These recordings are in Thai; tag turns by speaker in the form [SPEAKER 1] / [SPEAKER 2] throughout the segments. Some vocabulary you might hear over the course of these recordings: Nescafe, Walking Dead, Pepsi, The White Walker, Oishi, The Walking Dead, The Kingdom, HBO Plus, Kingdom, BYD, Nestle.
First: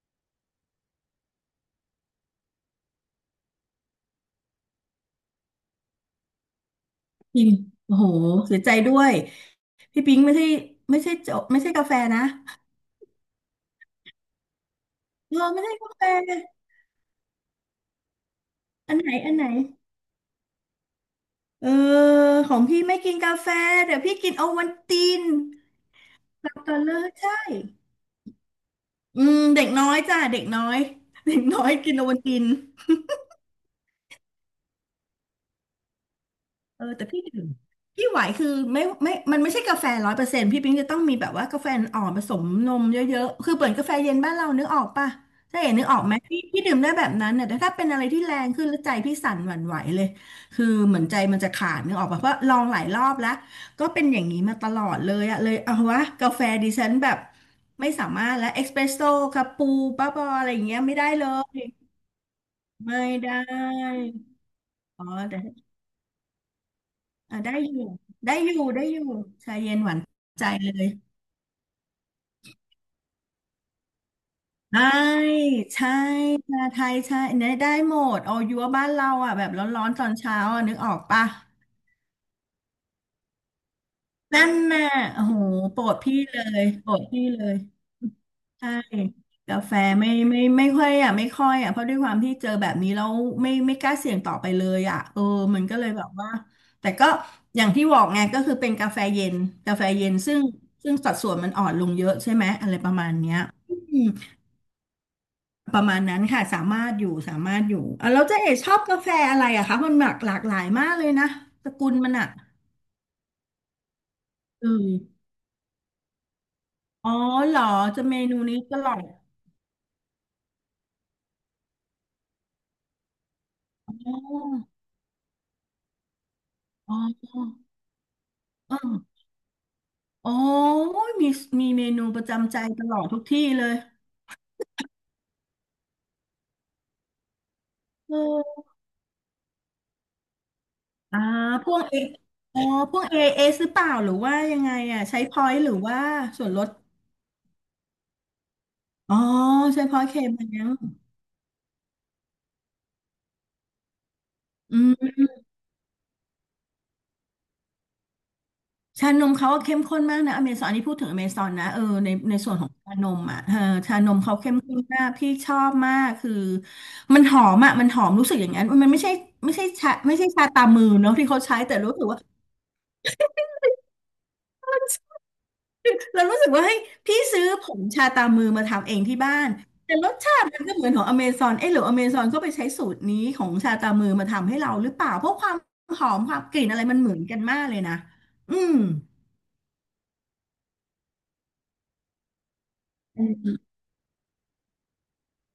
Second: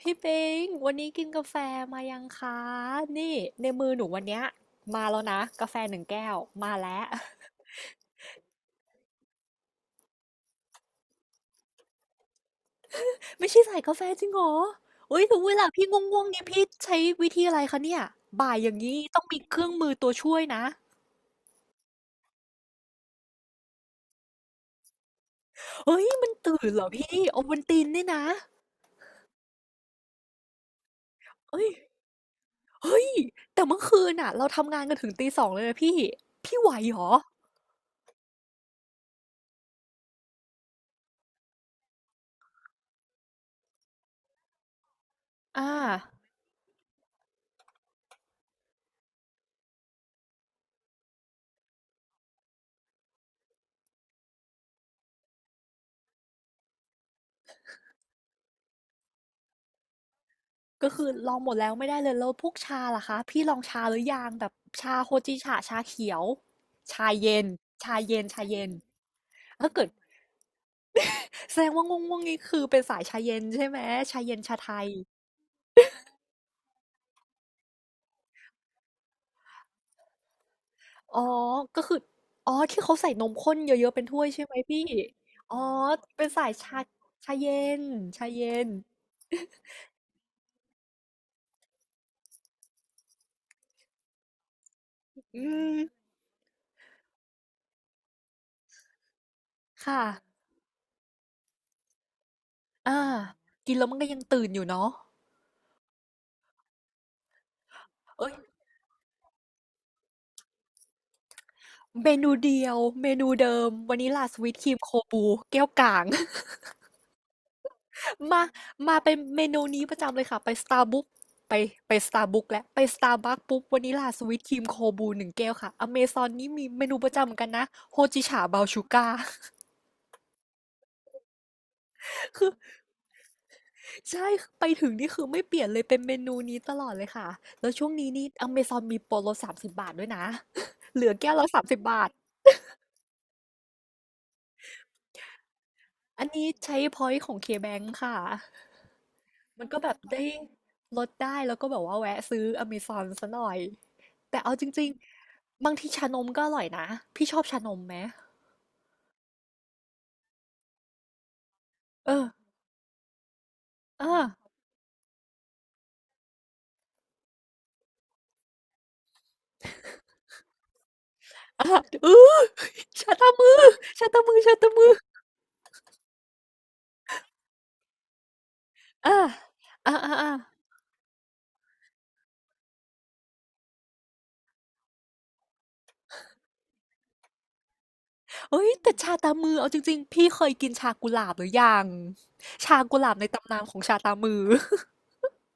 [SPEAKER 1] พี่ปิงวันนี้กินกาแฟมายังคะ นี่ในมือหนูวันเนี้ยมาแล้วนะกาแฟหนึ่งแก้วมาแล้ว
[SPEAKER 2] พิม พ์โอ้โหเสียใจด้วยพี่ปิงไม่ใช่ไม่ใช่โจไม่ใช่กาแฟนะ
[SPEAKER 1] ไม่ใช่ใส่กาแฟจริงเหรออุ้ย
[SPEAKER 2] เอ
[SPEAKER 1] ถึ
[SPEAKER 2] อ
[SPEAKER 1] งเว
[SPEAKER 2] ไม่
[SPEAKER 1] ลา
[SPEAKER 2] ใช่
[SPEAKER 1] พี่
[SPEAKER 2] กา
[SPEAKER 1] ง่
[SPEAKER 2] แฟ
[SPEAKER 1] วงๆเนี่ยพี่ใช้วิธีอะไรคะเนี่ยบ่ายอย่าง
[SPEAKER 2] อัน
[SPEAKER 1] นี้
[SPEAKER 2] ไหน
[SPEAKER 1] ต้อง
[SPEAKER 2] อัน
[SPEAKER 1] มี
[SPEAKER 2] ไหน
[SPEAKER 1] เครื่องมือตัวช่วยนะ
[SPEAKER 2] เออของพี่ไม่กินกาแฟเดี๋ยวพี่กินโอวัลติน
[SPEAKER 1] เฮ้ยมัน
[SPEAKER 2] หลับ
[SPEAKER 1] ตื่น
[SPEAKER 2] ก่อน
[SPEAKER 1] เหรอ
[SPEAKER 2] เลย
[SPEAKER 1] พี่
[SPEAKER 2] ใช่
[SPEAKER 1] โอวัลตินเนี่ยนะ
[SPEAKER 2] อืมเด็กน้อยจ้ะเด็กน้อยเด็กน้
[SPEAKER 1] เฮ้
[SPEAKER 2] อ
[SPEAKER 1] ย
[SPEAKER 2] ยกินโอวัลติน
[SPEAKER 1] เฮ้ยแต่เมื่อคืนน่ะเราทำงานกันถึงตี 2เลยนะพี่ไหว
[SPEAKER 2] เออ
[SPEAKER 1] เหร
[SPEAKER 2] แต่
[SPEAKER 1] อ
[SPEAKER 2] พี่ดื่มพี่ไหวคือไม่มันไม่ใช่กาแฟร้อยเปอร์เซ็นต์พี่ปิ๊งจะต้องมีแบบว่ากาแฟอ่อนผสมนมเยอะๆคือเปิดกาแฟเย็นบ้านเรานึกออกปะถ้า
[SPEAKER 1] อ่า
[SPEAKER 2] เห็นนึกออกไหมพี่พี่ดื่มได้แบบนั้นเนี่ยแต่ถ้าเป็นอะไรที่แรงขึ้นแล้วใจพี่สั่นหวั่นไหวเลยคือเหมือนใจมันจะขาดนึกออกปะเพราะลองหลายรอบแล้วก็เป็นอย่างนี้มาตลอดเลยอะเลยเอาวะกาแฟดิฉันแบบไม่สามารถแล้วเอสเปรสโซ่คาปูบ้าบออะไรอย่างเงี้ย
[SPEAKER 1] ก็
[SPEAKER 2] ไม่
[SPEAKER 1] คื
[SPEAKER 2] ได้
[SPEAKER 1] อ
[SPEAKER 2] เล
[SPEAKER 1] ลองหมด
[SPEAKER 2] ย
[SPEAKER 1] แล้วไม่ได้เลยแล้วพวกชา
[SPEAKER 2] ไม่
[SPEAKER 1] ล่ะคะ
[SPEAKER 2] ได
[SPEAKER 1] พี่ลองชาหรื
[SPEAKER 2] ้
[SPEAKER 1] อยังแบบชา
[SPEAKER 2] อ๋
[SPEAKER 1] โฮจิฉะ
[SPEAKER 2] อ
[SPEAKER 1] ชาเขียวชา
[SPEAKER 2] อ่า
[SPEAKER 1] เย็น
[SPEAKER 2] ได้อยู่
[SPEAKER 1] ชาเย็น
[SPEAKER 2] ได้
[SPEAKER 1] ชา
[SPEAKER 2] อยู่
[SPEAKER 1] เย็น
[SPEAKER 2] ได้อยู่ชา
[SPEAKER 1] ถ้า
[SPEAKER 2] เย็น
[SPEAKER 1] เกิ
[SPEAKER 2] ห
[SPEAKER 1] ด
[SPEAKER 2] วานใจเลย
[SPEAKER 1] แสดงว่าง่วงๆนี่คือเป็นสายชาเย็นใช่ไหมชาเย็นชาไท
[SPEAKER 2] ใช่
[SPEAKER 1] ย
[SPEAKER 2] ใช่ชาไทยใช่เนี่ยได้หมดเอายัวบ้านเราอ่ะแบบร้อนๆตอนเช้าอ่ะนึกออก
[SPEAKER 1] อ๋อ
[SPEAKER 2] ปะ
[SPEAKER 1] ก็คืออ๋อที่เขาใส่นมข้นเยอะๆเป็นถ้วยใช่
[SPEAKER 2] นั่น
[SPEAKER 1] ไหมพี่
[SPEAKER 2] น่ะโอ้โห
[SPEAKER 1] อ๋อ
[SPEAKER 2] โปรดพี่
[SPEAKER 1] เป็น
[SPEAKER 2] เล
[SPEAKER 1] สาย
[SPEAKER 2] ย
[SPEAKER 1] ชา
[SPEAKER 2] โปรดพี่
[SPEAKER 1] ชา
[SPEAKER 2] เล
[SPEAKER 1] เย็
[SPEAKER 2] ย
[SPEAKER 1] นชาเย็
[SPEAKER 2] ใช่
[SPEAKER 1] น
[SPEAKER 2] กาแฟไม่ค่อยอ่ะไม่ค่อยอ่ะเพราะด้วยความที่เจอแบบนี้แล้วไม่กล้าเสี่ยงต่อไปเลยอ่ะเออ
[SPEAKER 1] อื
[SPEAKER 2] มัน
[SPEAKER 1] ม
[SPEAKER 2] ก็เลยแบบว่าแต่ก็อย่างที่บอกไงก็คือเป็นกาแฟเย็นกาแฟ
[SPEAKER 1] ค่ะ
[SPEAKER 2] เย็นซึ่งสัดส่วนมันอ่อนลงเยอะใช่ไหมอะไรประ
[SPEAKER 1] อ่า
[SPEAKER 2] มาณเนี้ย
[SPEAKER 1] กิ
[SPEAKER 2] อื
[SPEAKER 1] นแล้วมัน
[SPEAKER 2] ม
[SPEAKER 1] ก็ยังตื่นอยู่เนาะ
[SPEAKER 2] ประมาณนั้นค่ะสามารถอยู่สามารถอยู่อ่ะแล้ว
[SPEAKER 1] เอ้ย
[SPEAKER 2] เจ๊เอ๋ชอบกาแฟอะไรอะคะมันหลากหลายมากเลยนะสกุล
[SPEAKER 1] เม
[SPEAKER 2] มันอ่ะ
[SPEAKER 1] นูเดียวเมนูเดิมวานิลลาสวีตค
[SPEAKER 2] เอ
[SPEAKER 1] รีมโค
[SPEAKER 2] อ
[SPEAKER 1] บูแก้วกลาง
[SPEAKER 2] อ๋อเหรอจะเมนู
[SPEAKER 1] มา
[SPEAKER 2] นี้ตลอ
[SPEAKER 1] มา
[SPEAKER 2] ด
[SPEAKER 1] เป็นเมนูนี้ประจำเลยค่ะไป s t า r b บัคไปStarbucks และไปสตา r ์บัคปุ๊บวานิลลา
[SPEAKER 2] อ๋
[SPEAKER 1] สวี
[SPEAKER 2] อ
[SPEAKER 1] ตครีมโคบูหนึ่งแก้วค่ะอเมซอนนี่มีเม
[SPEAKER 2] อ๋
[SPEAKER 1] นูประจำเห
[SPEAKER 2] อ
[SPEAKER 1] มือนกันนะโฮจิฉาบราวน์
[SPEAKER 2] อ๋อ
[SPEAKER 1] ชูการ์
[SPEAKER 2] โอ้ยมีมีเมนูประ
[SPEAKER 1] คือ
[SPEAKER 2] จำใจตลอดทุกที่เลย
[SPEAKER 1] ใช่ไปถึงนี่คือไม่เปลี่ยนเลยเป็นเมนูนี้ตลอดเลยค่ะแล้วช่วงนี้
[SPEAKER 2] เ
[SPEAKER 1] นี่อเม
[SPEAKER 2] ออ
[SPEAKER 1] ซอนมีโปรลดสามสิบบาทด้วยนะ เหลือ
[SPEAKER 2] อ่า
[SPEAKER 1] แก้วละสาม
[SPEAKER 2] พว
[SPEAKER 1] สิบ
[SPEAKER 2] กเอ
[SPEAKER 1] บาท
[SPEAKER 2] อ๋อพวกเอเอหรือเปล่าหรือว่ายังไงอ่ะใช้พอยต์หรือว่า
[SPEAKER 1] อัน
[SPEAKER 2] ส่
[SPEAKER 1] นี้
[SPEAKER 2] วนลด
[SPEAKER 1] ใช้พอยต์ของเคแบงค่ะ
[SPEAKER 2] อ๋อ
[SPEAKER 1] มันก็
[SPEAKER 2] ใช้
[SPEAKER 1] แบ
[SPEAKER 2] พ
[SPEAKER 1] บ
[SPEAKER 2] อยต์เค
[SPEAKER 1] ได้
[SPEAKER 2] มันยัง
[SPEAKER 1] ลดได้แล้วก็แบบว่าแวะซื้ออเมซอนซะหน่อยแต่เอาจ
[SPEAKER 2] อื
[SPEAKER 1] ริง
[SPEAKER 2] ม
[SPEAKER 1] ๆบางทีชานมก็อร่อยนะพี่ชอบชานมไหม
[SPEAKER 2] ชานมเขาก็เข้มข้นมากนะอเมซอนอันนี้พูดถึงอเมซอนนะเออใน
[SPEAKER 1] เออ
[SPEAKER 2] ในส่วนของชานมอ่ะเออชานมเขา
[SPEAKER 1] อ่า
[SPEAKER 2] เข้มข้นมากพี่ชอบมากคือมันหอมอ่ะมันหอมรู้สึกอย่างนั้นมันไม่ใช่ไม่ใช่ชาไม่ใช่ชาตามือเนาะที่เขาใช้
[SPEAKER 1] อ่า
[SPEAKER 2] แต่รู้สึก
[SPEAKER 1] เอ
[SPEAKER 2] ว่า
[SPEAKER 1] อ ชาตามือชาตามือชาตามือ
[SPEAKER 2] เรารู้สึกว่าเฮ้ยพี่ซื้อผงชาตามือมาทำเอง
[SPEAKER 1] อ่า
[SPEAKER 2] ที่บ้าน
[SPEAKER 1] อ่า
[SPEAKER 2] แต่ร
[SPEAKER 1] อ่า
[SPEAKER 2] ส
[SPEAKER 1] อ่า
[SPEAKER 2] ชาติมันก็เหมือนของอเมซอนเอ๊ะหรืออเมซอนก็ไปใช้สูตรนี้ของชาตามือมาทำให้เราหรือเปล่าเพราะความหอมความกลิ่นอะไรมันเหมือนกันมากเลยนะอื
[SPEAKER 1] เอ้ย
[SPEAKER 2] ม
[SPEAKER 1] แต่ชาตามือเอาจริงๆพี่เคยกินชากุหลาบหรือยังชากุหลาบในตำนานของชาตามือ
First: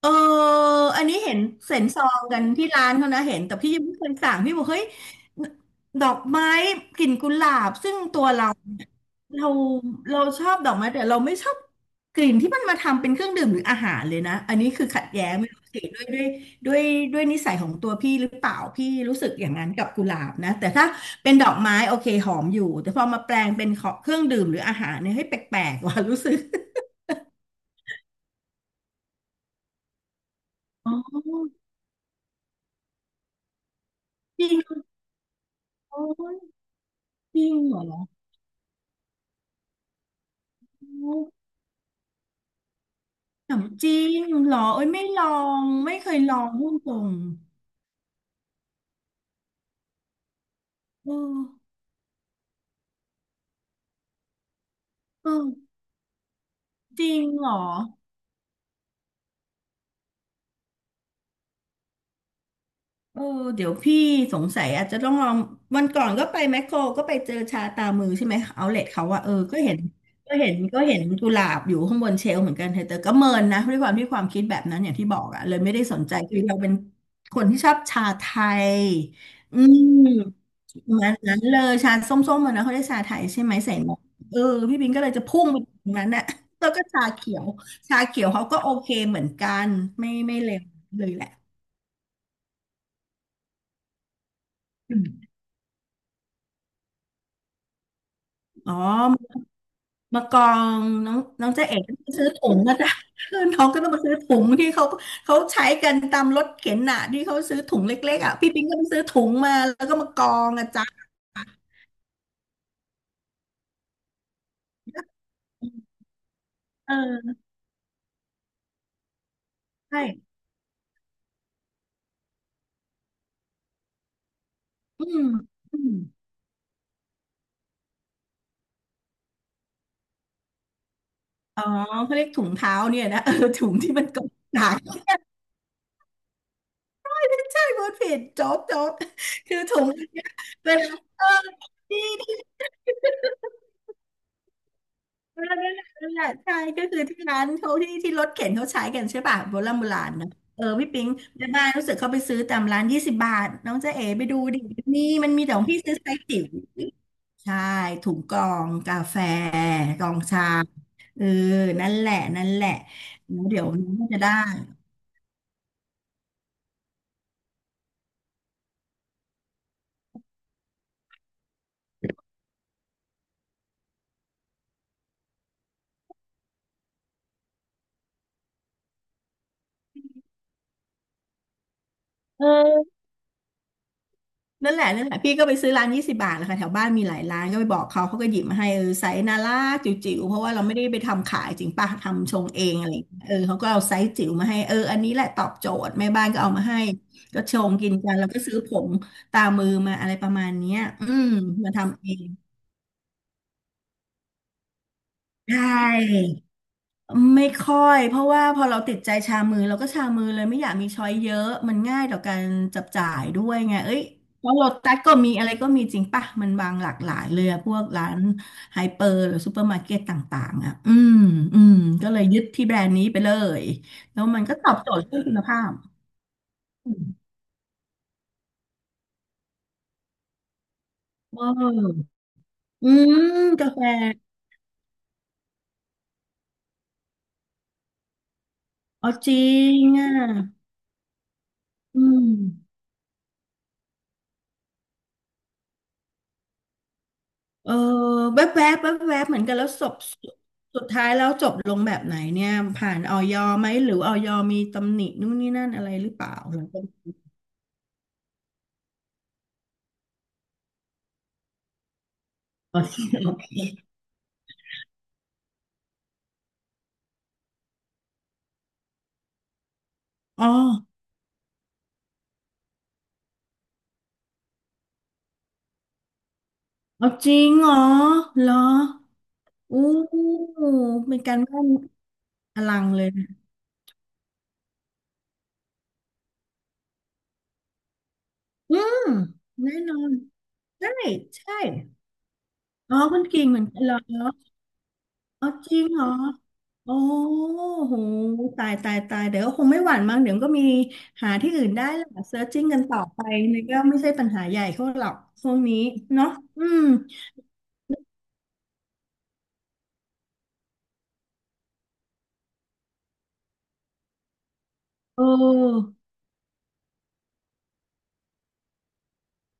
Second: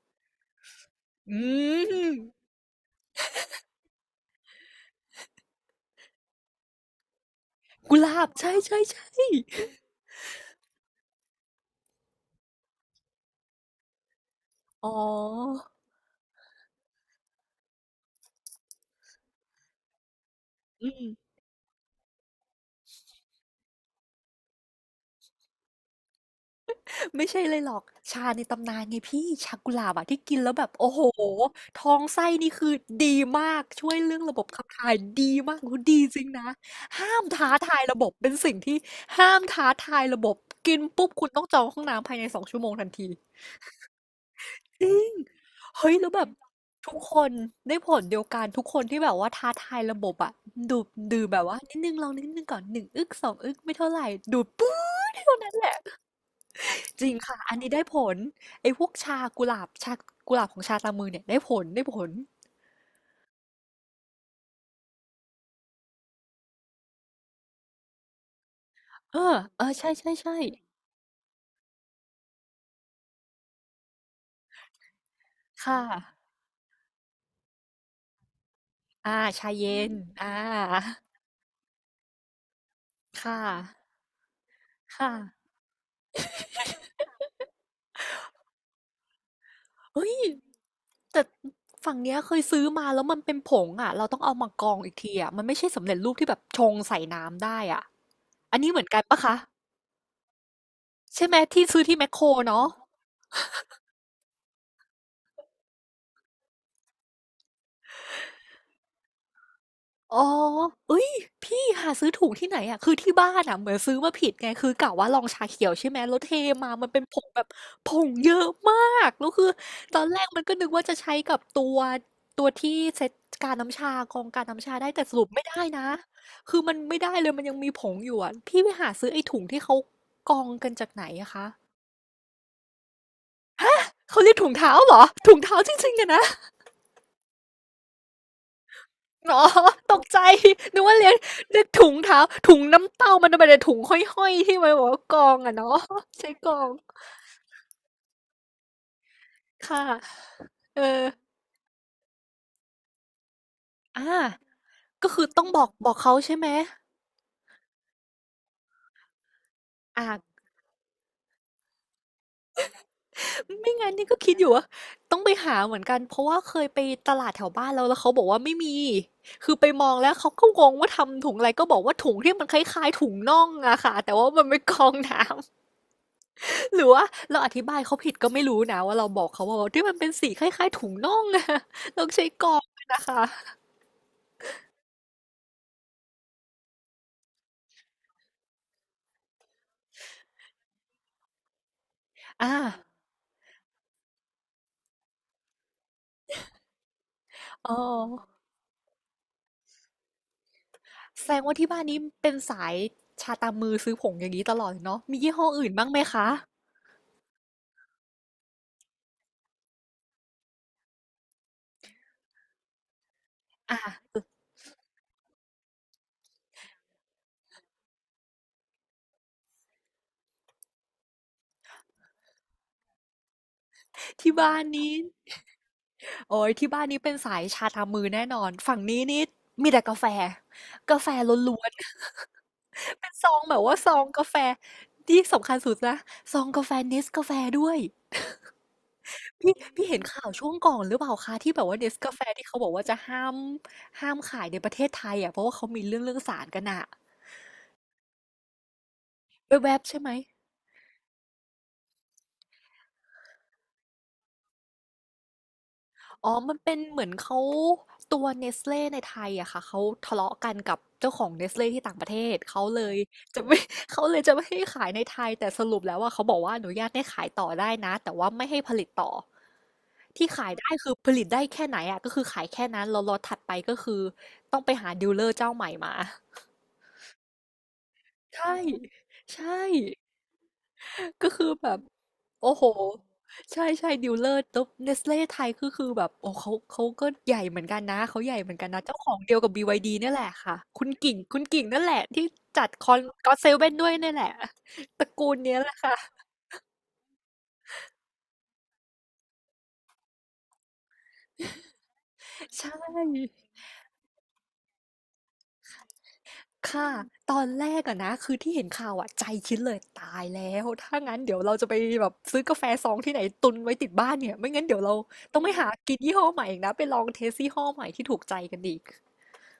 [SPEAKER 2] เอออันนี้ เห็
[SPEAKER 1] อื
[SPEAKER 2] นเส็นซอ
[SPEAKER 1] ม
[SPEAKER 2] งกันที่ร้านเขานะเห็นแต่พี่ยังไม่เคยสั่งพี่บอกเฮ้ยดอกไม้กลิ่นกุหลาบซึ่
[SPEAKER 1] กุ
[SPEAKER 2] ง
[SPEAKER 1] หลา
[SPEAKER 2] ตัว
[SPEAKER 1] บ
[SPEAKER 2] เรา
[SPEAKER 1] ใช่ใช่
[SPEAKER 2] เนี่ย
[SPEAKER 1] ใช่
[SPEAKER 2] เราเราชอบดอกไม้แต่เราไม่ชอบกลิ่นที่มันมาทำเป็นเครื่องดื่มหรืออาหารเลยนะอันนี้คือ
[SPEAKER 1] อ๋
[SPEAKER 2] ขัดแย้งไม่
[SPEAKER 1] อ
[SPEAKER 2] รู้สิด้วยด้วยนิสัยของตัวพี่หรือเปล่าพี่รู้สึกอย่างนั้นกับกุหลาบนะแต่ถ้า
[SPEAKER 1] อืม
[SPEAKER 2] เป็นดอกไม้โอเคหอมอยู่แต่พอมาแปลงเป็นของเครื่องดื่มหรืออาหารเนี่ยให้ยแปลกๆว่ะรู้สึก
[SPEAKER 1] ไม่ใช่เลยหรอกชาในตำนานไงพี่ชากุหลาบอะที่กินแล้วแบบ
[SPEAKER 2] อ๋
[SPEAKER 1] โอ้โห
[SPEAKER 2] อ
[SPEAKER 1] ท้องไส้นี่คือดีมากช่วยเรื่องระ
[SPEAKER 2] จ
[SPEAKER 1] บ
[SPEAKER 2] ริ
[SPEAKER 1] บ
[SPEAKER 2] ง
[SPEAKER 1] ขับ
[SPEAKER 2] เห
[SPEAKER 1] ถ่ายดีมากคุณ
[SPEAKER 2] ร
[SPEAKER 1] ดี
[SPEAKER 2] อ
[SPEAKER 1] จริงนะห้าม
[SPEAKER 2] จริ
[SPEAKER 1] ท้า
[SPEAKER 2] งเหร
[SPEAKER 1] ทา
[SPEAKER 2] อ
[SPEAKER 1] ยระบบเป็นสิ่งที่ห้ามท้าทายระบบกินปุ๊บคุณต้องจองห้องน้ำภายใน2 ชั่วโมงทันที
[SPEAKER 2] ขนมจีนเหรอเอ้
[SPEAKER 1] จ
[SPEAKER 2] ย
[SPEAKER 1] ริ
[SPEAKER 2] ไม่
[SPEAKER 1] ง
[SPEAKER 2] ลอง
[SPEAKER 1] เฮ้
[SPEAKER 2] ไม่
[SPEAKER 1] ย
[SPEAKER 2] เค
[SPEAKER 1] แล้ว
[SPEAKER 2] ย
[SPEAKER 1] แบบ
[SPEAKER 2] ลองม่ดตร
[SPEAKER 1] ทุก
[SPEAKER 2] ง
[SPEAKER 1] คนได้ผลเดียวกันทุกคนที่แบบว่าท้าทายระบบอะดูด
[SPEAKER 2] เอ
[SPEAKER 1] ดื่มแบบว่า
[SPEAKER 2] อ
[SPEAKER 1] นิดนึงลองนิดนึงก่อนหนึ่งอึกสองอึกไม่เท่าไหร่ดูดปื๊ด
[SPEAKER 2] เอ
[SPEAKER 1] เท่า
[SPEAKER 2] อ
[SPEAKER 1] นั้นแหละ
[SPEAKER 2] จ
[SPEAKER 1] จริ
[SPEAKER 2] ริ
[SPEAKER 1] ง
[SPEAKER 2] ง
[SPEAKER 1] ค่ะ
[SPEAKER 2] เหรอ
[SPEAKER 1] อันนี้ได้ผลไอ้พวกชากุหลาบชากุหลาบของชาตามมือเนี่ยได้ผลได้ผล
[SPEAKER 2] เออเดี๋ยวพี่สงสัยอาจจะต้องลองวันก่อนก็ไปแมคโครก็ไปเจอชาตามือใช่ไหมเอาเลทเขา
[SPEAKER 1] เอ
[SPEAKER 2] ว่าเออ
[SPEAKER 1] อ
[SPEAKER 2] ก็
[SPEAKER 1] เอ
[SPEAKER 2] เห็
[SPEAKER 1] อ
[SPEAKER 2] น
[SPEAKER 1] ใช่ใช่
[SPEAKER 2] ก็
[SPEAKER 1] ใช่
[SPEAKER 2] เห็นก็เห็นกุหลาบอยู่ข้างบนเชลฟ์เหมือนกันเธอแต่ก็เมินนะด้วยความที่ความคิดแบบนั้นอย่างที่บอกอะเลยไม่
[SPEAKER 1] ค่ะ
[SPEAKER 2] ได้สนใจคือเราเป็นคนที่ชอบชาไทย
[SPEAKER 1] อ่าชา
[SPEAKER 2] อื
[SPEAKER 1] เย็น
[SPEAKER 2] ม
[SPEAKER 1] อ่า
[SPEAKER 2] ประมันนั้นเลยชาส้มๆมันนะเขาได้ชาไทย
[SPEAKER 1] ค่ะ
[SPEAKER 2] ใช่ไหมใส่นมเออพี่บินก็เล
[SPEAKER 1] ค่ะ
[SPEAKER 2] ยจะพุ่งไปตรงนั้นน่ะ แล้วก็ชาเขียวชาเขียวเขาก็โอเคเหมือนกัน
[SPEAKER 1] เฮ้
[SPEAKER 2] ไม่
[SPEAKER 1] ย
[SPEAKER 2] ไม่เลวเลยแห
[SPEAKER 1] แต่
[SPEAKER 2] ละ
[SPEAKER 1] ฝั่งเนี้ยเคยซื้อมาแล้วมันเป็นผงอ่ะเราต้องเอามากรองอีกทีอ่ะมันไม่ใช่สำเร็จรูปที่แบบชงใส่น้ำได้อ่ะอัน
[SPEAKER 2] อ๋
[SPEAKER 1] นี้
[SPEAKER 2] อ
[SPEAKER 1] เหมือนกันปะคะ
[SPEAKER 2] มากองน้อง
[SPEAKER 1] ใช่ไหม
[SPEAKER 2] น้องเจ๊
[SPEAKER 1] ที่
[SPEAKER 2] เอ๋
[SPEAKER 1] ซื้อ
[SPEAKER 2] ต้อ
[SPEAKER 1] ที่
[SPEAKER 2] ง
[SPEAKER 1] แม
[SPEAKER 2] ไป
[SPEAKER 1] คโค
[SPEAKER 2] ซื้
[SPEAKER 1] ร
[SPEAKER 2] อถุง
[SPEAKER 1] เนาะ
[SPEAKER 2] นะจ๊ะ เพื่อนน้องก็ต้องมาซื้อถุงที่เขาเขาใช้กันตามรถเข็นน่ะที่เขาซื้อถุงเล็กๆอ่ะพี่ปิงก็ไปซื้อถุงมาแล้วก็มา
[SPEAKER 1] อ๋
[SPEAKER 2] ก
[SPEAKER 1] อ
[SPEAKER 2] องอ่ะจ๊ะ
[SPEAKER 1] เอ้ย พี่หาซื้อถูกที่ไหนอะคือที่บ้านอะเหมือนซื้อมาผิดไง คือกะว่าลองชาเขียวใช่ไหมแล้วเทมามันเป็นผง
[SPEAKER 2] เออ
[SPEAKER 1] แบบผงเยอะมากแล้วคือตอนแรก
[SPEAKER 2] ใช่
[SPEAKER 1] มันก็นึกว่าจะใช้กับตัวที่เซตการน้ำชากรองการน้ำชาได้
[SPEAKER 2] อื
[SPEAKER 1] แต่ส
[SPEAKER 2] ม
[SPEAKER 1] รุปไม่ได้
[SPEAKER 2] อื
[SPEAKER 1] นะ
[SPEAKER 2] ม
[SPEAKER 1] คือมันไม่ได้เลย มันยังมีผงอยู่อะพี่ไปหาซื้อไอ้ถุงที่เขากรองกันจากไหนอะคะ
[SPEAKER 2] อ๋อเขาเรียกถุงเท้าเนี่ยนะ เออถุงที่มันก
[SPEAKER 1] เขา
[SPEAKER 2] อง
[SPEAKER 1] เรียกถุง
[SPEAKER 2] หนา
[SPEAKER 1] เท้าเหรอถุงเท้าจริงๆอะนะ
[SPEAKER 2] ใช่พูด ผิดโจ๊ก
[SPEAKER 1] อ๋อ
[SPEAKER 2] คือ ถุง
[SPEAKER 1] ตก
[SPEAKER 2] อัน
[SPEAKER 1] ใจ
[SPEAKER 2] เนี่ยเว
[SPEAKER 1] นึก
[SPEAKER 2] ลา
[SPEAKER 1] ว่าเรียน
[SPEAKER 2] เออ
[SPEAKER 1] นึกถุงเท้าถุงน้ำเต้ามันเป็นแต่ถุงห้อยๆที่มันบอกว่ากองอ่ะ
[SPEAKER 2] นั่
[SPEAKER 1] เนาะ
[SPEAKER 2] นแหละนั่นแห ละ
[SPEAKER 1] ใช้ก
[SPEAKER 2] ใช่
[SPEAKER 1] อง
[SPEAKER 2] ก็คือที่ร้านเขาที่รถเข็นเขาใช้กันใช่ป่ะโบราณโบ
[SPEAKER 1] ค่ะ
[SPEAKER 2] ราณนะเออ
[SPEAKER 1] เออ
[SPEAKER 2] พี่ปิ๊งแม่บ้านรู้สึกเขาไปซื้อตามร้านยี่สิบบาทน้องจ๊ะเอ๋
[SPEAKER 1] อ่า
[SPEAKER 2] ไปดูดินี่
[SPEAKER 1] ก็คือ
[SPEAKER 2] มันมี
[SPEAKER 1] ต้อง
[SPEAKER 2] แต่ข
[SPEAKER 1] บ
[SPEAKER 2] อ
[SPEAKER 1] อ
[SPEAKER 2] ง
[SPEAKER 1] ก
[SPEAKER 2] พี่
[SPEAKER 1] บ
[SPEAKER 2] ซื้
[SPEAKER 1] อ
[SPEAKER 2] อ
[SPEAKER 1] ก
[SPEAKER 2] ไซ
[SPEAKER 1] เขา
[SPEAKER 2] ส์
[SPEAKER 1] ใช่
[SPEAKER 2] จิ๋
[SPEAKER 1] ไห
[SPEAKER 2] ว
[SPEAKER 1] ม
[SPEAKER 2] ใช่ถุงกรองกาแฟกรอง
[SPEAKER 1] อ่า
[SPEAKER 2] ชาเออนั่นแหละนั่นแหละเดี๋ยว
[SPEAKER 1] ไม่
[SPEAKER 2] นี้
[SPEAKER 1] งั้นนี่
[SPEAKER 2] จะ
[SPEAKER 1] ก็
[SPEAKER 2] ได้
[SPEAKER 1] คิดอยู่ว่าต้องไปหาเหมือนกันเพราะว่าเคยไปตลาดแถวบ้านแล้วเขาบอกว่าไม่มีคือไปมองแล้วเขาก็งงว่าทำถุงอะไรก็บอกว่าถุงที่มันคล้ายๆถุงน่องอะค่ะแต่ว่ามันเป็นกองน้ำ หรือว่าเราอธิบายเขาผิดก็ไม่รู้นะว่าเราบอกเขาว่าที่มันเป็นสีคล้ายๆถุงน่องอะ ต้องใช้กรองด้วย
[SPEAKER 2] เออ
[SPEAKER 1] นะคะ
[SPEAKER 2] นั่นแหละนั่นแหละพี่ก็ไปซื้อร้านยี่สิบบาทแหละค่ะแถวบ้านมีหลายร้านก็ไปบอกเขาเขาก็หยิบมาให้เออไซส์น่ารักจิ๋วๆเพราะว่าเราไม่ได้ไปทำขายจริงป่ะทำชง
[SPEAKER 1] อา
[SPEAKER 2] เองอะไรอย่างเงี้ยเออเขาก็เอาไซส์จิ๋วมาให้เอออันนี้แหละตอบโจทย์แม่บ้านก็เอามาให้ก็ช
[SPEAKER 1] อ๋
[SPEAKER 2] ง
[SPEAKER 1] อ
[SPEAKER 2] กินกันแล้วก็ซื้อผงตามือมาอะไรประมาณเนี้ยอื
[SPEAKER 1] แส
[SPEAKER 2] ม
[SPEAKER 1] ดงว่าที่
[SPEAKER 2] มา
[SPEAKER 1] บ้านนี้
[SPEAKER 2] ทำเอง
[SPEAKER 1] เป็นสายชาตามมือซื้อผงอย่างนี้ตลอดเนาะมียี่ห้อ
[SPEAKER 2] ใช
[SPEAKER 1] อื่นบ้างไหม
[SPEAKER 2] ่
[SPEAKER 1] คะ
[SPEAKER 2] ไม่ค่อยเพราะว่าพอเราติดใจชามือเราก็ชามือเลยไม่อยากมีช้อยเยอะมันง่ายต่อการจับจ่ายด้วยไงเอ้ย
[SPEAKER 1] อา
[SPEAKER 2] เพราะโลตัสก็มีอะไรก็มีจริงป่ะมันบางหลากหลายเลยอะพวกร้านไฮเปอร์หรือซูเปอร์มาร์เก็ตต่างๆอะอืมก็เลยยึดที่แบรนด์นี้ไปเลยแล้ว
[SPEAKER 1] ที่
[SPEAKER 2] มันก็
[SPEAKER 1] บ้าน
[SPEAKER 2] ตอบโจ
[SPEAKER 1] นี้
[SPEAKER 2] ทย์เรื่องคุณภาพ
[SPEAKER 1] โอ้ยที่บ้าน
[SPEAKER 2] อื
[SPEAKER 1] นี้เป็น
[SPEAKER 2] ม
[SPEAKER 1] สายชาตามมือแน่นอนฝั่งนี้นี่มีแต่กาแฟกาแฟ
[SPEAKER 2] เ
[SPEAKER 1] ล้วนๆ
[SPEAKER 2] อออื
[SPEAKER 1] เป็น
[SPEAKER 2] ม
[SPEAKER 1] ซองแบบ
[SPEAKER 2] กา
[SPEAKER 1] ว่า
[SPEAKER 2] แฟ
[SPEAKER 1] ซองกาแฟที่สำคัญสุดนะซองกาแฟ NES กาแฟด้วย
[SPEAKER 2] อ๋อจริ
[SPEAKER 1] พี่
[SPEAKER 2] ง
[SPEAKER 1] พี่เห็น
[SPEAKER 2] อ่ะ
[SPEAKER 1] ข่าวช่วงก่อนหรือเปล่าคะที่แบบว่า
[SPEAKER 2] อื
[SPEAKER 1] Nescafe ที่เขาบอ
[SPEAKER 2] ม
[SPEAKER 1] กว่าจะห้ามขายในประเทศไทยอะเพราะว่าเขามีเรื่องสารกันน่ะ
[SPEAKER 2] เออแวบๆแวบๆเหมือนกันแล้ว
[SPEAKER 1] แวบ
[SPEAKER 2] ศ
[SPEAKER 1] ๆ
[SPEAKER 2] พ
[SPEAKER 1] ใช่ไหม
[SPEAKER 2] สุดสุดท้ายแล้วจบลงแบบไหนเนี่ยผ่านออยไหมหรือออยมีตำหนินู่นนี่นั่นอะไรหรือเปล่า
[SPEAKER 1] อ๋อ
[SPEAKER 2] ห
[SPEAKER 1] มั
[SPEAKER 2] รื
[SPEAKER 1] น
[SPEAKER 2] อ
[SPEAKER 1] เป็
[SPEAKER 2] เป็
[SPEAKER 1] น
[SPEAKER 2] น
[SPEAKER 1] เหมือนเขาตัว Nestle ในไทยอะค่ะเขาทะเลาะกันกับเจ้าของ Nestle ที่ต่างประเทศเขา
[SPEAKER 2] อ๋อ
[SPEAKER 1] เลย
[SPEAKER 2] ที่โอ
[SPEAKER 1] จะ
[SPEAKER 2] เค
[SPEAKER 1] ไม่ เขาเลยจะไม่ให้ขายในไทยแต่สรุปแล้วอะเขาบอกว่าอนุญาตให้ขายต่อได้นะแต่ว่าไม่ให้ผลิตต่อที่
[SPEAKER 2] อ๋อ
[SPEAKER 1] ขายได้คือผลิตได้แค่ไหนอะก็คือขายแค่นั้นแล้วล็อตถัดไปก็คือต้องไปหาดีลเลอร์เจ้าใหม่มา
[SPEAKER 2] เอาจริงเหรอเหร
[SPEAKER 1] ใช่
[SPEAKER 2] อ
[SPEAKER 1] ใช่
[SPEAKER 2] อู้เป็น
[SPEAKER 1] ก็
[SPEAKER 2] การ
[SPEAKER 1] คือ
[SPEAKER 2] บ้าน
[SPEAKER 1] แบบ โอ้
[SPEAKER 2] อ
[SPEAKER 1] โห
[SPEAKER 2] ลังเลย
[SPEAKER 1] ใช่ ใช่ดีลเลอร์ตุ๊บเนสเล e ไทยก็คือแบบโอ้เขาก็ใหญ่เหมือนกันนะเขาใหญ่เหมือนกัน
[SPEAKER 2] อื
[SPEAKER 1] นะเจ้า
[SPEAKER 2] ม
[SPEAKER 1] ของเดียวกับ
[SPEAKER 2] แน่
[SPEAKER 1] BYD
[SPEAKER 2] นอ
[SPEAKER 1] เนี่
[SPEAKER 2] น
[SPEAKER 1] ยแหละค่ะ คุณ
[SPEAKER 2] ใช่
[SPEAKER 1] กิ่ง คุณ
[SPEAKER 2] ใช่
[SPEAKER 1] กิ่งนั่นแหละที่จัดคอ
[SPEAKER 2] อ๋อ
[SPEAKER 1] น
[SPEAKER 2] คุณ
[SPEAKER 1] ก็อต
[SPEAKER 2] กิ่ง
[SPEAKER 1] เซ
[SPEAKER 2] เหมือน
[SPEAKER 1] เว่น
[SPEAKER 2] กัน
[SPEAKER 1] ด้ว
[SPEAKER 2] เหร
[SPEAKER 1] ย
[SPEAKER 2] อ
[SPEAKER 1] เนี่ยแหละตระกูล
[SPEAKER 2] อ๋อ
[SPEAKER 1] เนี้ยแห
[SPEAKER 2] จ
[SPEAKER 1] ละ
[SPEAKER 2] ริง
[SPEAKER 1] ค่ะ
[SPEAKER 2] เหรอ โอ้โหตายตายตายเดี๋ยวก็คงไม่หวั่นมั้งเดี๋ยวก็มีหาที่อื่นได้แหละเซิร์ชจิ้ง
[SPEAKER 1] ใช่
[SPEAKER 2] กันต่อไปนี่ก็ไม่ใช่ปัญหาใหญ่เท่าหรอกช่วงนี้เนาะอืม
[SPEAKER 1] ค่ะตอนแรกอะนะคือที่เห็นข่าวอะใจคิดเลยตายแล้วถ้างั้นเดี๋ยวเราจะไปแบบซื้อกาแฟซองที่ไหนตุนไว้ติดบ้านเนี่ยไม่งั้นเดี๋ยวเรา
[SPEAKER 2] เ
[SPEAKER 1] ต้องไปหา
[SPEAKER 2] ออ
[SPEAKER 1] กินยี่ห้อใหม่อีกนะไปลองเทสยี่ห้อใหม่ที่ถูกใจกันอีก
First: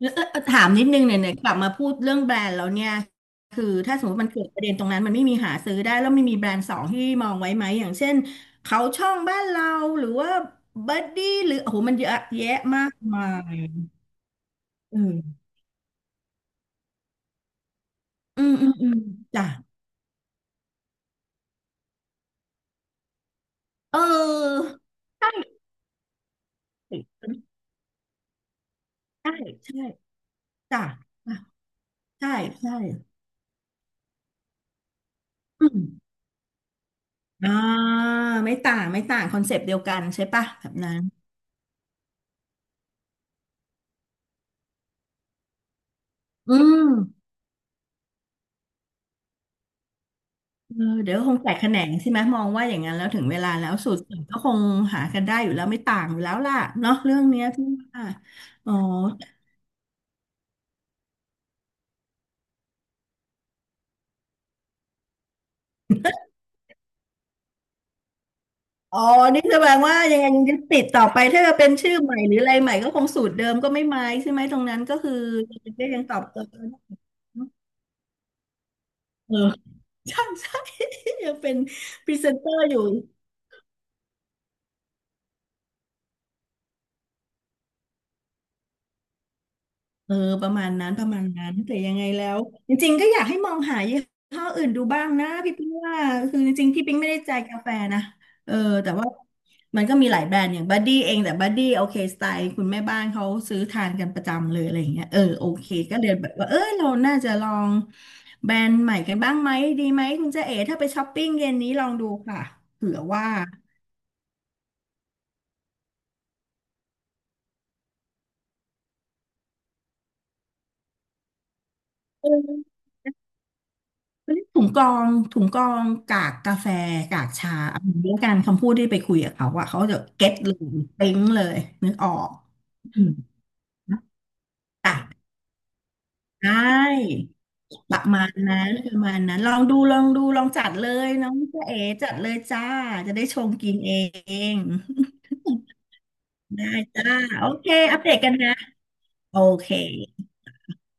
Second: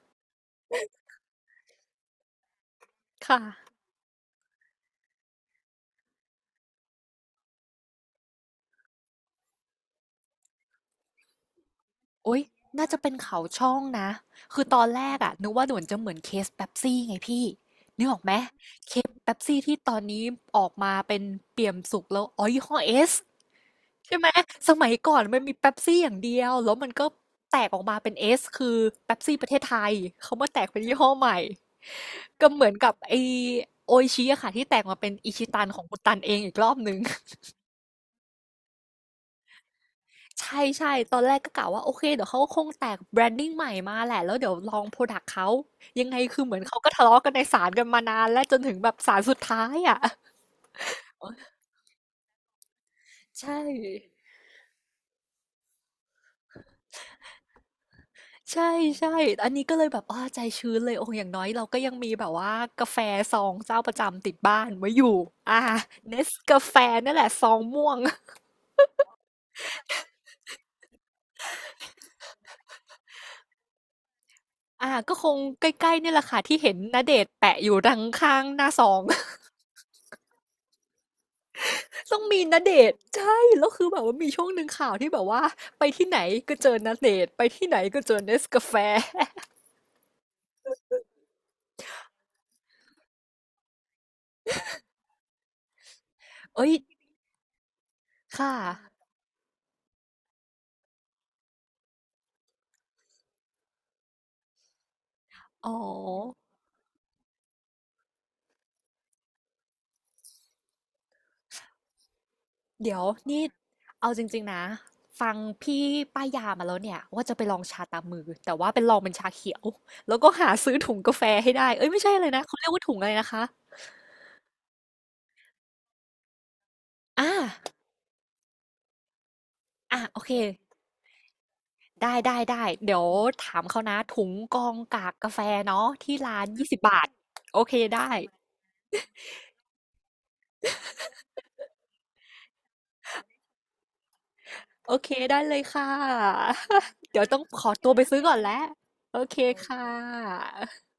[SPEAKER 2] แล้วถามนิดนึงเนี่ยเนี่ยกลับมาพูดเรื่องแบรนด์แล้วเนี่ย
[SPEAKER 1] ค่ะ
[SPEAKER 2] คือถ้าสมมติมันเกิดประเด็นตรงนั้นมันไม่มีหาซื้อได้แล้วไม่มีแบรนด์สองที่มองไว้ไหมอย่างเช่นเขาช่องบ้านเราหรือว่าบัดดี้หรือโอ้โหมันเยอะ
[SPEAKER 1] โอ๊ย
[SPEAKER 2] แยะมา
[SPEAKER 1] น่า
[SPEAKER 2] ก
[SPEAKER 1] จะเป็น
[SPEAKER 2] มา
[SPEAKER 1] เขาช่อง
[SPEAKER 2] ย
[SPEAKER 1] นะคือตอนแรกอะ
[SPEAKER 2] เออ
[SPEAKER 1] นึกว่าเหมือนจะเหมือนเคสเป๊ปซี่ไงพี่นึกออกไหม
[SPEAKER 2] อืมอืมอื
[SPEAKER 1] เค
[SPEAKER 2] ม
[SPEAKER 1] สเป๊ป
[SPEAKER 2] จ้ะ
[SPEAKER 1] ซี่ที่ตอนนี้ออกมาเป็นเปี่ยมสุกแล้วอ๋อยี่ห้อเอส
[SPEAKER 2] เ
[SPEAKER 1] ใช่ไหม
[SPEAKER 2] ออ
[SPEAKER 1] สมัยก่อนมัน
[SPEAKER 2] ใช
[SPEAKER 1] มีเป๊ปซี่อย่างเดียว แล้วมันก็
[SPEAKER 2] ่
[SPEAKER 1] แตกออกมาเป็นเอสคือเป๊ป
[SPEAKER 2] ใช่
[SPEAKER 1] ซี่ประเทศไท
[SPEAKER 2] ใช่
[SPEAKER 1] ย เขามาแตกเป็
[SPEAKER 2] จ้ะ
[SPEAKER 1] นยี่ห้อให
[SPEAKER 2] อ่ะ
[SPEAKER 1] ม่
[SPEAKER 2] ใช่
[SPEAKER 1] ก็เหมื
[SPEAKER 2] ใช่
[SPEAKER 1] อนกับไอโออิชิอะค่ะที่แตกมาเป็นอิชิตั
[SPEAKER 2] อื
[SPEAKER 1] นของ
[SPEAKER 2] ม
[SPEAKER 1] คุณตันเองอีกรอบนึง
[SPEAKER 2] อ่าไม่ต่างไม่ต่างคอนเซปต์เดียวกันใช่ปะ
[SPEAKER 1] ใช่
[SPEAKER 2] แบบ
[SPEAKER 1] ใช่
[SPEAKER 2] นั้น
[SPEAKER 1] ตอนแรกก็กะว่าโอเคเดี๋ยวเขาก็คงแตกแบรนดิ้งใหม่มาแหละแล้วเดี๋ยวลองโปรดักต์เขา ยังไงคือเห
[SPEAKER 2] อื
[SPEAKER 1] มือนเขาก็
[SPEAKER 2] ม
[SPEAKER 1] ทะเลาะกันในศาลกันมานานและจนถึงแบบศาลสุดท้ายอะ
[SPEAKER 2] เออเดี๋ยวคงแตกแขนงใช่ไหมมองว่าอย่างนั้นแล้วถึงเวลา
[SPEAKER 1] ใช่
[SPEAKER 2] แล้วสูตรอื่นก็คงหากันได้อยู่แล้วไม่ต่างอยู่แล้วล่ะเนาะเรื่องเนี้ยที่ว่าอ๋
[SPEAKER 1] ใช่
[SPEAKER 2] อ
[SPEAKER 1] ใช่อันนี้ก็เลยแบบอ้าใจชื้นเลยโอ้อย่างน้อยเราก็ยังมีแบบว่ากาแฟซองเจ้าประจำติดบ้านไว้อยู่ อ่าเนสกาแฟนั่นแหละซองม่วง
[SPEAKER 2] อ๋อนี่แสดงว่ายังไงยึดติดต่อไปถ้าจะเป็นชื่อใหม่หรืออะไรใหม่ก็คงสูตรเดิมก็ไม่ไม้ใช่ไหมตรงนั้นก็คือ
[SPEAKER 1] ก็คงใก
[SPEAKER 2] ก็
[SPEAKER 1] ล้
[SPEAKER 2] ยั
[SPEAKER 1] ๆ
[SPEAKER 2] งต
[SPEAKER 1] เนี่ย
[SPEAKER 2] อ
[SPEAKER 1] แห
[SPEAKER 2] บ
[SPEAKER 1] ละค่ะ
[SPEAKER 2] เติ
[SPEAKER 1] ที่
[SPEAKER 2] ม
[SPEAKER 1] เห็นณเดชน์แปะอยู่ดังข้างหน้าซอง
[SPEAKER 2] เออ ใช่ใช่ยังเป็นพรี
[SPEAKER 1] ต้อง
[SPEAKER 2] เซน
[SPEAKER 1] มี
[SPEAKER 2] เตอ
[SPEAKER 1] ณ
[SPEAKER 2] ร์
[SPEAKER 1] เด
[SPEAKER 2] อยู่
[SPEAKER 1] ชน์ใช่แล้วคือแบบว่ามีช่วงหนึ่งข่าวที่แบบว่าไปที่ไหนก็เจอณเดชน์ไปที่ไหนก็เจอเนสกาแฟ
[SPEAKER 2] เออประมาณนั้นประมาณนั้นแต่ยังไงแล้วจริงๆก็อยากให้มองหายี่ห้ออื่นดูบ้างนะพี่ปิ๊งว่าคือจ ริ
[SPEAKER 1] เอ้
[SPEAKER 2] ง
[SPEAKER 1] ย
[SPEAKER 2] ๆพี่ปิ๊งไม่ได้ใจกาแฟนะเอ
[SPEAKER 1] ค่ะ
[SPEAKER 2] อแต่ว่ามันก็มีหลายแบรนด์อย่างบัดดี้เองแต่บัดดี้โอเคสไตล์คุณแม่บ้านเขาซื้อทานกันประจำเลยอะไรอย่างเงี้ยเออโอเค
[SPEAKER 1] อ๋อ
[SPEAKER 2] ก็เลยแบบว่าเออเราน่าจะลองแบรนด์ใหม่กันบ้างไหมดีไหมคุณเจ๊เอ๋ถ้าไปช้อปปิ้งเย็นนี้ลองดูค่ะเผื่
[SPEAKER 1] เดี๋
[SPEAKER 2] อ
[SPEAKER 1] ยว
[SPEAKER 2] ว่า
[SPEAKER 1] นี่เอาจริงๆนะฟังพี่ป้ายยามาแล้วเนี่ยว่าจะไปลองชาตามมือแต่ว่าเป็นลองเป็นชาเขียวแล้วก็หาซื้อถุงกาแฟให้ได้เอ้ยไม่ใช่
[SPEAKER 2] เ
[SPEAKER 1] เลยนะเขาเรียก
[SPEAKER 2] ออ
[SPEAKER 1] ว่าถุงอะไรนะคะ
[SPEAKER 2] เรียกถุงกรองถุงกรองกากกาแฟกาก
[SPEAKER 1] อ่า
[SPEAKER 2] ชาเอาอย่างนี้ละกันคำพูดที่ไปคุยกับเขาอะเขาจะ
[SPEAKER 1] อ่ะโอ
[SPEAKER 2] เก็
[SPEAKER 1] เค
[SPEAKER 2] ตเลยปิ๊งเลยนึกออ
[SPEAKER 1] ได้
[SPEAKER 2] ก
[SPEAKER 1] ได้ได้เดี๋
[SPEAKER 2] อื
[SPEAKER 1] ยว
[SPEAKER 2] ม
[SPEAKER 1] ถามเขานะถุงกอง
[SPEAKER 2] จ้ะ
[SPEAKER 1] กากกาแฟเนาะที่ร้าน
[SPEAKER 2] ได
[SPEAKER 1] 20 บาท
[SPEAKER 2] ้
[SPEAKER 1] โอเค
[SPEAKER 2] ประ
[SPEAKER 1] ได้
[SPEAKER 2] มาณนั้นประมาณนั้นลองดูลองดูลองจัดเลยน้องเจ๊เอ๋จัดเลยจ้าจะได้ชมกินเอง
[SPEAKER 1] โอเคได้เลยค่ะ
[SPEAKER 2] ได้จ้า
[SPEAKER 1] เดี๋ยวต้อง
[SPEAKER 2] โอ
[SPEAKER 1] ข
[SPEAKER 2] เค
[SPEAKER 1] อตัว
[SPEAKER 2] อัป
[SPEAKER 1] ไป
[SPEAKER 2] เด
[SPEAKER 1] ซื้
[SPEAKER 2] ต
[SPEAKER 1] อ
[SPEAKER 2] กั
[SPEAKER 1] ก่
[SPEAKER 2] น
[SPEAKER 1] อนแล้ว
[SPEAKER 2] นะ
[SPEAKER 1] โอเค
[SPEAKER 2] โอเค
[SPEAKER 1] ค่ะ